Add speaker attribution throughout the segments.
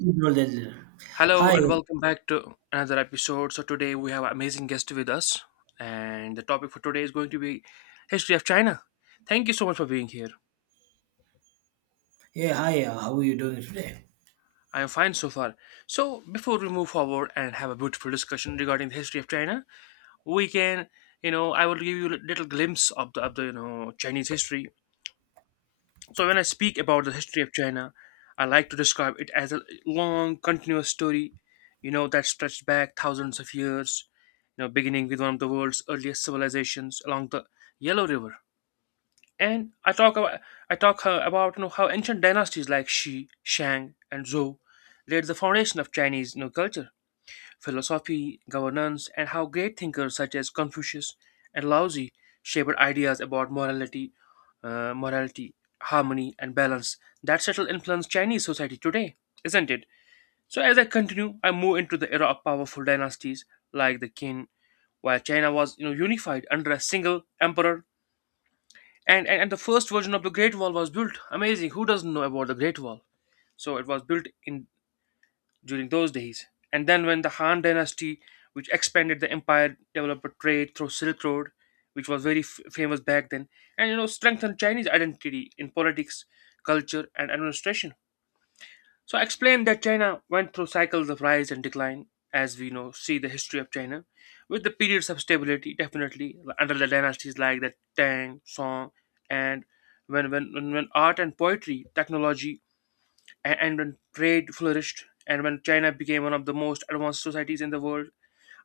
Speaker 1: No, no, no.
Speaker 2: Hello
Speaker 1: Hi,
Speaker 2: and welcome back to another episode. So today we have an amazing guest with us, and the topic for today is going to be history of China. Thank you so much for being here.
Speaker 1: yeah, hi. How are you doing today?
Speaker 2: I am fine so far. So before we move forward and have a beautiful discussion regarding the history of China, we can, I will give you a little glimpse of the Chinese history. So when I speak about the history of China, I like to describe it as a long, continuous story, that stretched back thousands of years, beginning with one of the world's earliest civilizations along the Yellow River. And I talk about I talk about how ancient dynasties like Shi, Shang, and Zhou laid the foundation of Chinese culture, philosophy, governance, and how great thinkers such as Confucius and Lao Tzu shaped ideas about morality, harmony, and balance that subtle influence Chinese society today, isn't it? So as I continue, I move into the era of powerful dynasties like the Qin, while China was unified under a single emperor. And the first version of the Great Wall was built. Amazing. Who doesn't know about the Great Wall? So it was built in during those days. And then, when the Han dynasty, which expanded the empire, developed a trade through Silk Road, which was very famous back then, and strengthened Chinese identity in politics, culture, and administration. So, I explained that China went through cycles of rise and decline, as we know, see the history of China, with the periods of stability, definitely under the dynasties like the Tang, Song, and when art and poetry, technology, and when trade flourished and when China became one of the most advanced societies in the world.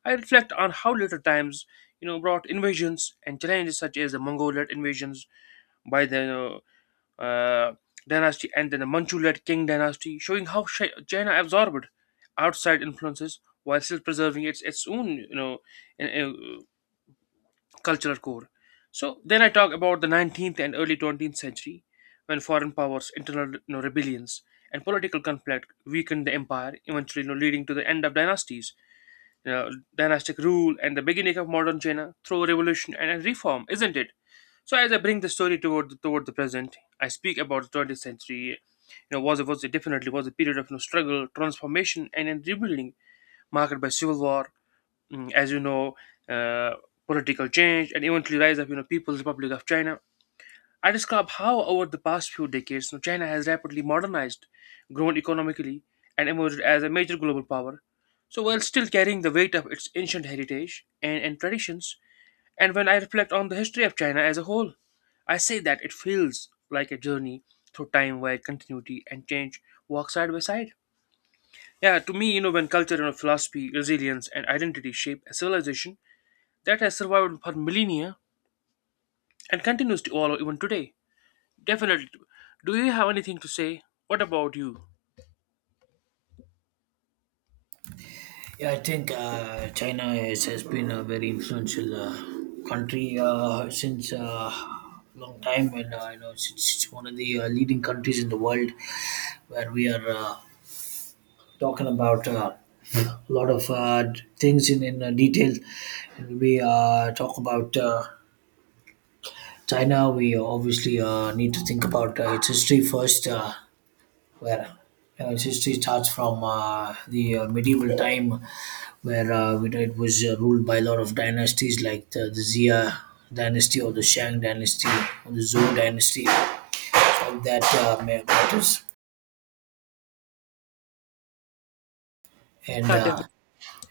Speaker 2: I reflect on how later times, brought invasions and challenges such as the Mongol-led invasions by the uh, uh, dynasty and then the Manchu-led Qing dynasty, showing how China absorbed outside influences while still preserving its own, in- in- cultural core. So then I talk about the 19th and early 20th century when foreign powers, internal rebellions, and political conflict weakened the empire, eventually leading to the end of dynasties, you know, dynastic rule, and the beginning of modern China through revolution and reform, isn't it? So as I bring the story toward the present, I speak about the 20th century. You know, was it definitely was a period of struggle, transformation, and rebuilding, marked by civil war, as you know, uh, political change, and eventually rise of People's Republic of China. I describe how over the past few decades, China has rapidly modernized, grown economically, and emerged as a major global power. So while still carrying the weight of its ancient heritage and traditions, and when I reflect on the history of China as a whole, I say that it feels like a journey through time where continuity and change walk side by side. Yeah, to me, when culture and philosophy, resilience, and identity shape a civilization that has survived for millennia and continues to evolve even today. Definitely. Do you have anything to say? What about you?
Speaker 1: Yeah, I think China is, has been a very influential country since long time, and it's one of the leading countries in the world where we are talking about a lot of things in detail. And we talk about China. We obviously need to think about its history first. Where its history starts from the medieval time, where we know it was ruled by a lot of dynasties like the Xia dynasty or the Shang dynasty or the Zhou dynasty. All that matters, and
Speaker 2: Yeah,
Speaker 1: uh,
Speaker 2: definitely.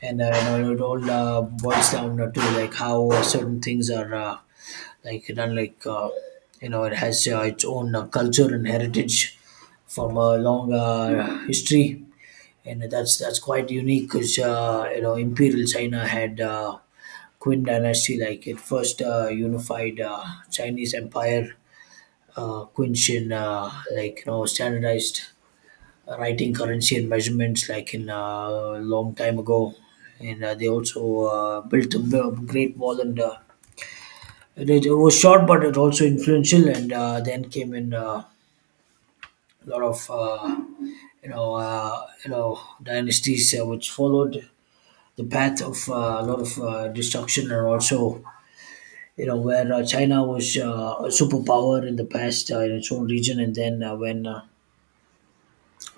Speaker 1: and you know, it all boils down to like how certain things are like done. It has its own culture and heritage from a long history, and that's quite unique because you know imperial China had Qin dynasty like it first unified Chinese empire, Qin Shin, like you know standardized writing, currency, and measurements like in long time ago, and they also built a Great Wall, and it was short but it also influential, and then came in a lot of you know dynasties which followed the path of a lot of destruction, and also you know where China was a superpower in the past in its own region, and then when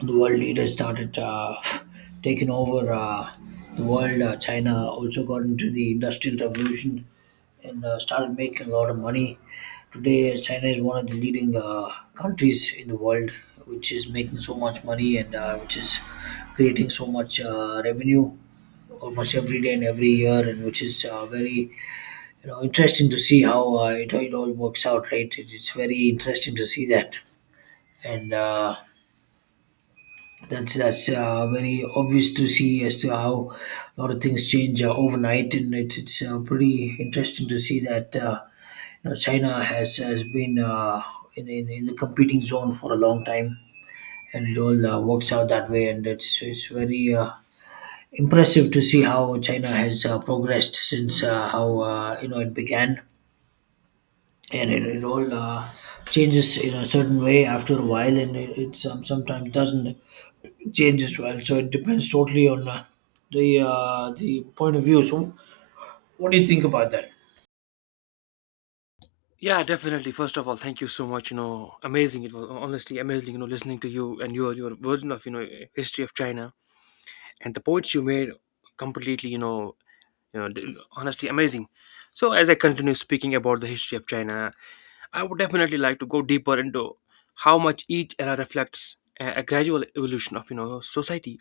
Speaker 1: the world leaders started taking over the world. China also got into the industrial revolution, and started making a lot of money. Today China is one of the leading countries in the world, which is making so much money, and which is creating so much revenue almost every day and every year, and which is very you know interesting to see how it all works out, right? It's very interesting to see that, and that's very obvious to see as to how a lot of things change overnight, and it's pretty interesting to see that you know China has been in the competing zone for a long time, and it all works out that way, and it's very. Impressive to see how China has progressed since how you know it began, and it all changes in a certain way after a while, and it sometimes doesn't change as well. So it depends totally on the point of view. So what do you think about that?
Speaker 2: Yeah, definitely. First of all, thank you so much. You know, amazing. It was honestly amazing. You know, listening to you and your version of history of China and the points you made completely. Honestly amazing. So as I continue speaking about the history of China, I would definitely like to go deeper into how much each era reflects a gradual evolution of society,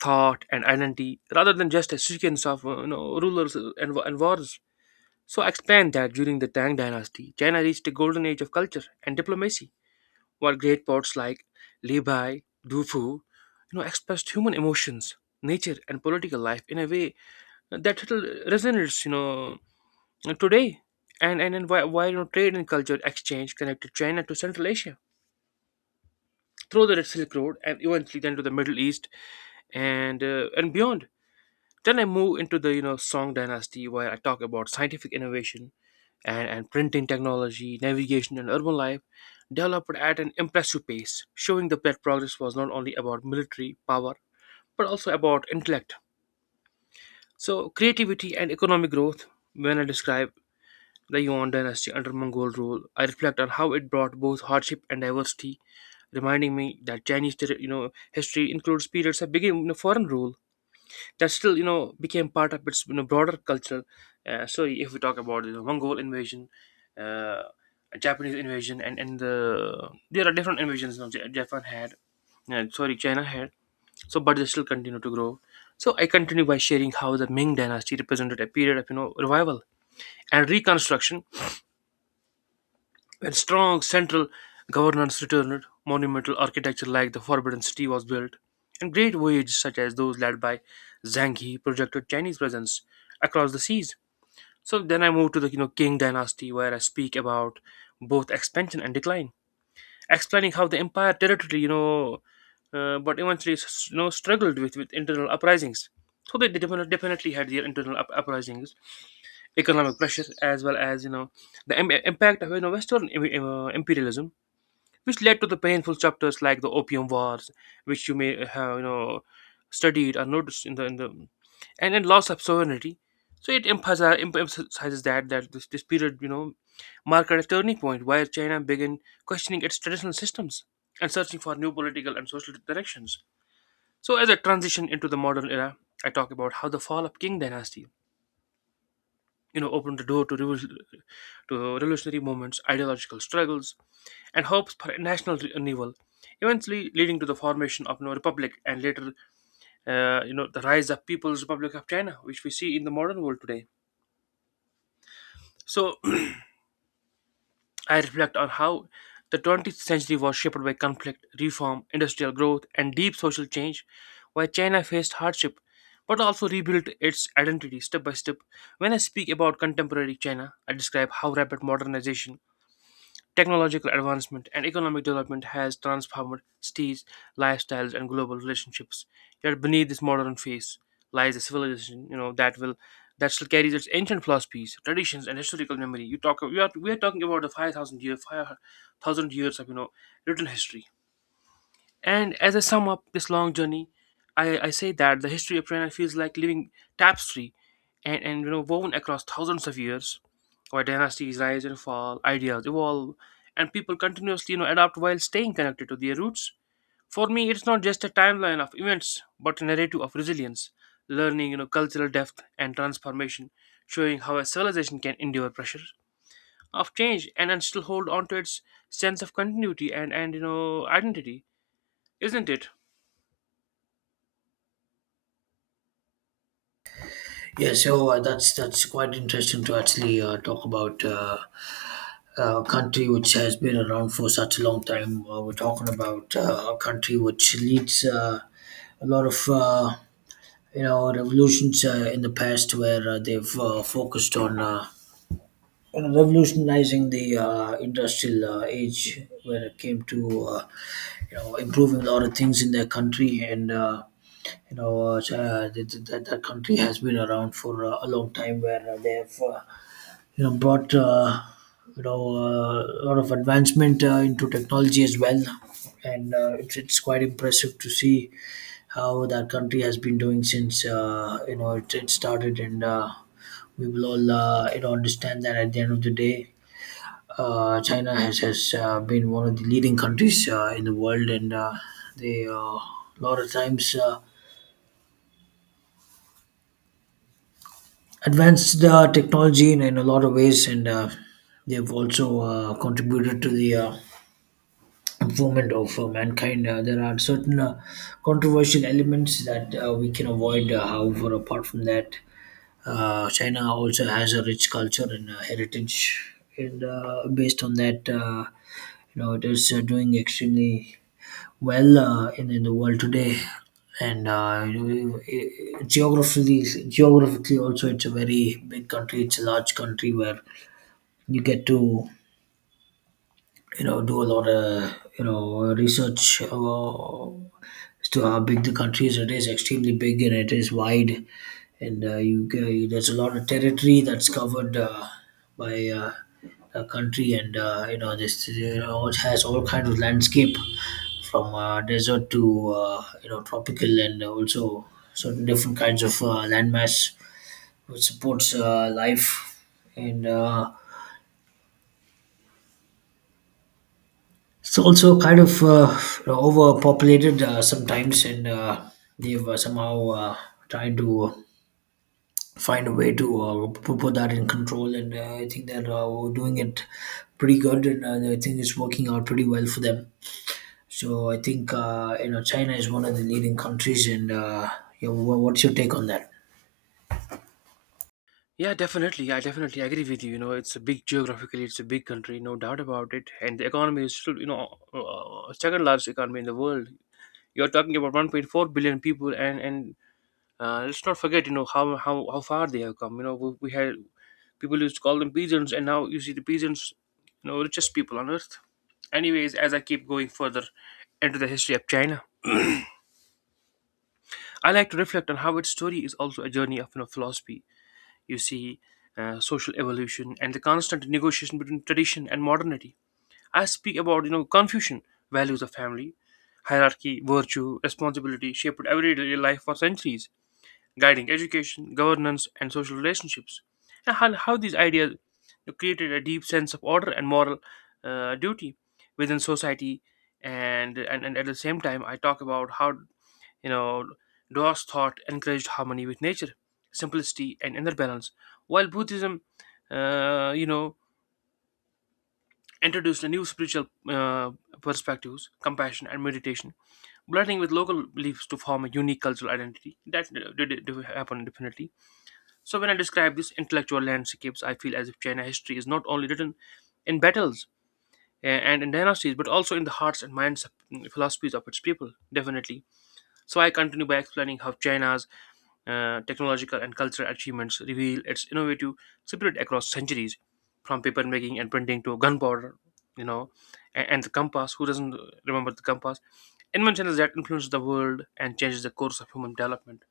Speaker 2: thought and identity rather than just a sequence of rulers and wars. So expand that during the Tang Dynasty, China reached a golden age of culture and diplomacy, while great poets like Li Bai, Du Fu, expressed human emotions, nature, and political life in a way that little resonates, today. And why trade and culture exchange connected China to Central Asia through the Silk Road and eventually then to the Middle East and and beyond. Then I move into the Song Dynasty where I talk about scientific innovation and printing technology, navigation and urban life developed at an impressive pace, showing that progress was not only about military power but also about intellect. So creativity and economic growth. When I describe the Yuan dynasty under Mongol rule, I reflect on how it brought both hardship and diversity, reminding me that Chinese, history includes periods that began in foreign rule that still became part of its broader culture. So if we talk about Mongol invasion, uh, Japanese invasion, and there are different invasions now. Japan had, sorry, China had. So but they still continue to grow. So I continue by sharing how the Ming Dynasty represented a period of revival and reconstruction when strong central governance returned, monumental architecture like the Forbidden City was built, and great voyages such as those led by Zhang He projected Chinese presence across the seas. So then I moved to the Qing dynasty where I speak about both expansion and decline, explaining how the empire territory but eventually you know struggled with internal uprisings. So they definitely had their internal uprisings, economic pressure as well as the impact of Western imperialism which led to the painful chapters like the Opium Wars, which you may have studied or noticed in the and then loss of sovereignty. So it emphasizes that this period marked a turning point where China began questioning its traditional systems and searching for new political and social directions. So as a transition into the modern era, I talk about how the fall of Qing dynasty opened the door to revolutionary movements, ideological struggles, and hopes for national renewal, eventually leading to the formation of no republic and later the rise of People's Republic of China, which we see in the modern world today. So I reflect on how the 20th century was shaped by conflict, reform, industrial growth, and deep social change, while China faced hardship but also rebuilt its identity step by step. When I speak about contemporary China, I describe how rapid modernization, technological advancement and economic development has transformed cities, lifestyles, and global relationships. Yet beneath this modern face lies a civilization, that still carries its ancient philosophies, traditions, and historical memory. You talk, we are talking about the 5,000 years of written history. And as I sum up this long journey, I say that the history of China feels like living tapestry, and woven across thousands of years where dynasties rise and fall, ideas evolve, and people continuously adapt while staying connected to their roots. For me, it's not just a timeline of events, but a narrative of resilience, learning, cultural depth and transformation, showing how a civilization can endure pressure of change and then still hold on to its sense of continuity and identity, isn't it?
Speaker 1: Yeah, so that's quite interesting to actually talk about. A country which has been around for such a long time. We're talking about a country which leads a lot of you know revolutions in the past where they've focused on you know, revolutionizing the industrial age, when it came to uh, you know improving a lot of things in their country, and that country has been around for a long time where they have brought a lot of advancement into technology as well, and it's quite impressive to see how that country has been doing since you know it started, and we will all you know understand that at the end of the day, China has been one of the leading countries in the world, and they a lot of times advanced the technology in a lot of ways, and they've also contributed to the improvement of mankind. There are certain controversial elements that we can avoid. However, apart from that, China also has a rich culture and heritage, and based on that, you know, it is doing extremely well in the world today. And geographically also, it's a very big country. It's a large country where you get to, you know, do a lot of, you know, research as to how big the country is. It is extremely big and it is wide, and there's a lot of territory that's covered by a country, and you know, it has all kind of landscape from desert to you know tropical, and also certain different kinds of landmass which supports life, and it's also kind of you know, overpopulated sometimes, and they've somehow tried to find a way to put that in control. And I think that we're doing it pretty good, and I think it's working out pretty well for them. So I think you know China is one of the leading countries, and yeah, what's your take on that?
Speaker 2: Yeah, definitely. I definitely agree with you. You know, it's a big geographically, it's a big country, no doubt about it. And the economy is still, second largest economy in the world. You're talking about 1.4 billion people, and let's not forget, how far they have come. You know, we had people used to call them peasants, and now you see the peasants, richest people on earth. Anyways, as I keep going further into the history of China, I like to reflect on how its story is also a journey of philosophy. You see, social evolution and the constant negotiation between tradition and modernity. I speak about Confucian values of family, hierarchy, virtue, responsibility shaped everyday life for centuries, guiding education, governance, and social relationships. And how these ideas created a deep sense of order and moral duty within society. And at the same time, I talk about how you know Dao's thought encouraged harmony with nature, simplicity, and inner balance, while Buddhism, uh, you know, introduced a new spiritual perspectives, compassion, and meditation, blending with local beliefs to form a unique cultural identity. That did happen definitely. So when I describe these intellectual landscapes, I feel as if China history is not only written in battles and in dynasties, but also in the hearts and philosophies of its people, definitely. So I continue by explaining how China's technological and cultural achievements reveal its innovative spirit across centuries, from paper making and printing to gunpowder, you know, and the compass. Who doesn't remember the compass? Inventions that influence the world and changes the course of human development.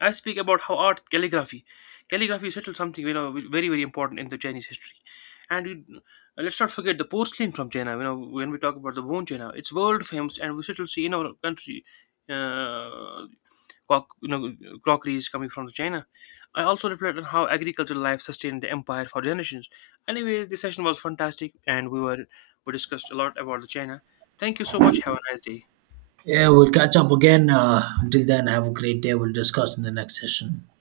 Speaker 2: I speak about how art calligraphy is still something very important in the Chinese history, and let's not forget the porcelain from China. You know when we talk about the bone China, it's world famous, and we still see in our country, uh, croc, you know crockeries coming from China. I also reflect on how agricultural life sustained the empire for generations. Anyway, the session was fantastic, and we discussed a lot about the China. Thank you so much. Have a nice day.
Speaker 1: Yeah, we'll catch up again. Until then, have a great day. We'll discuss in the next session.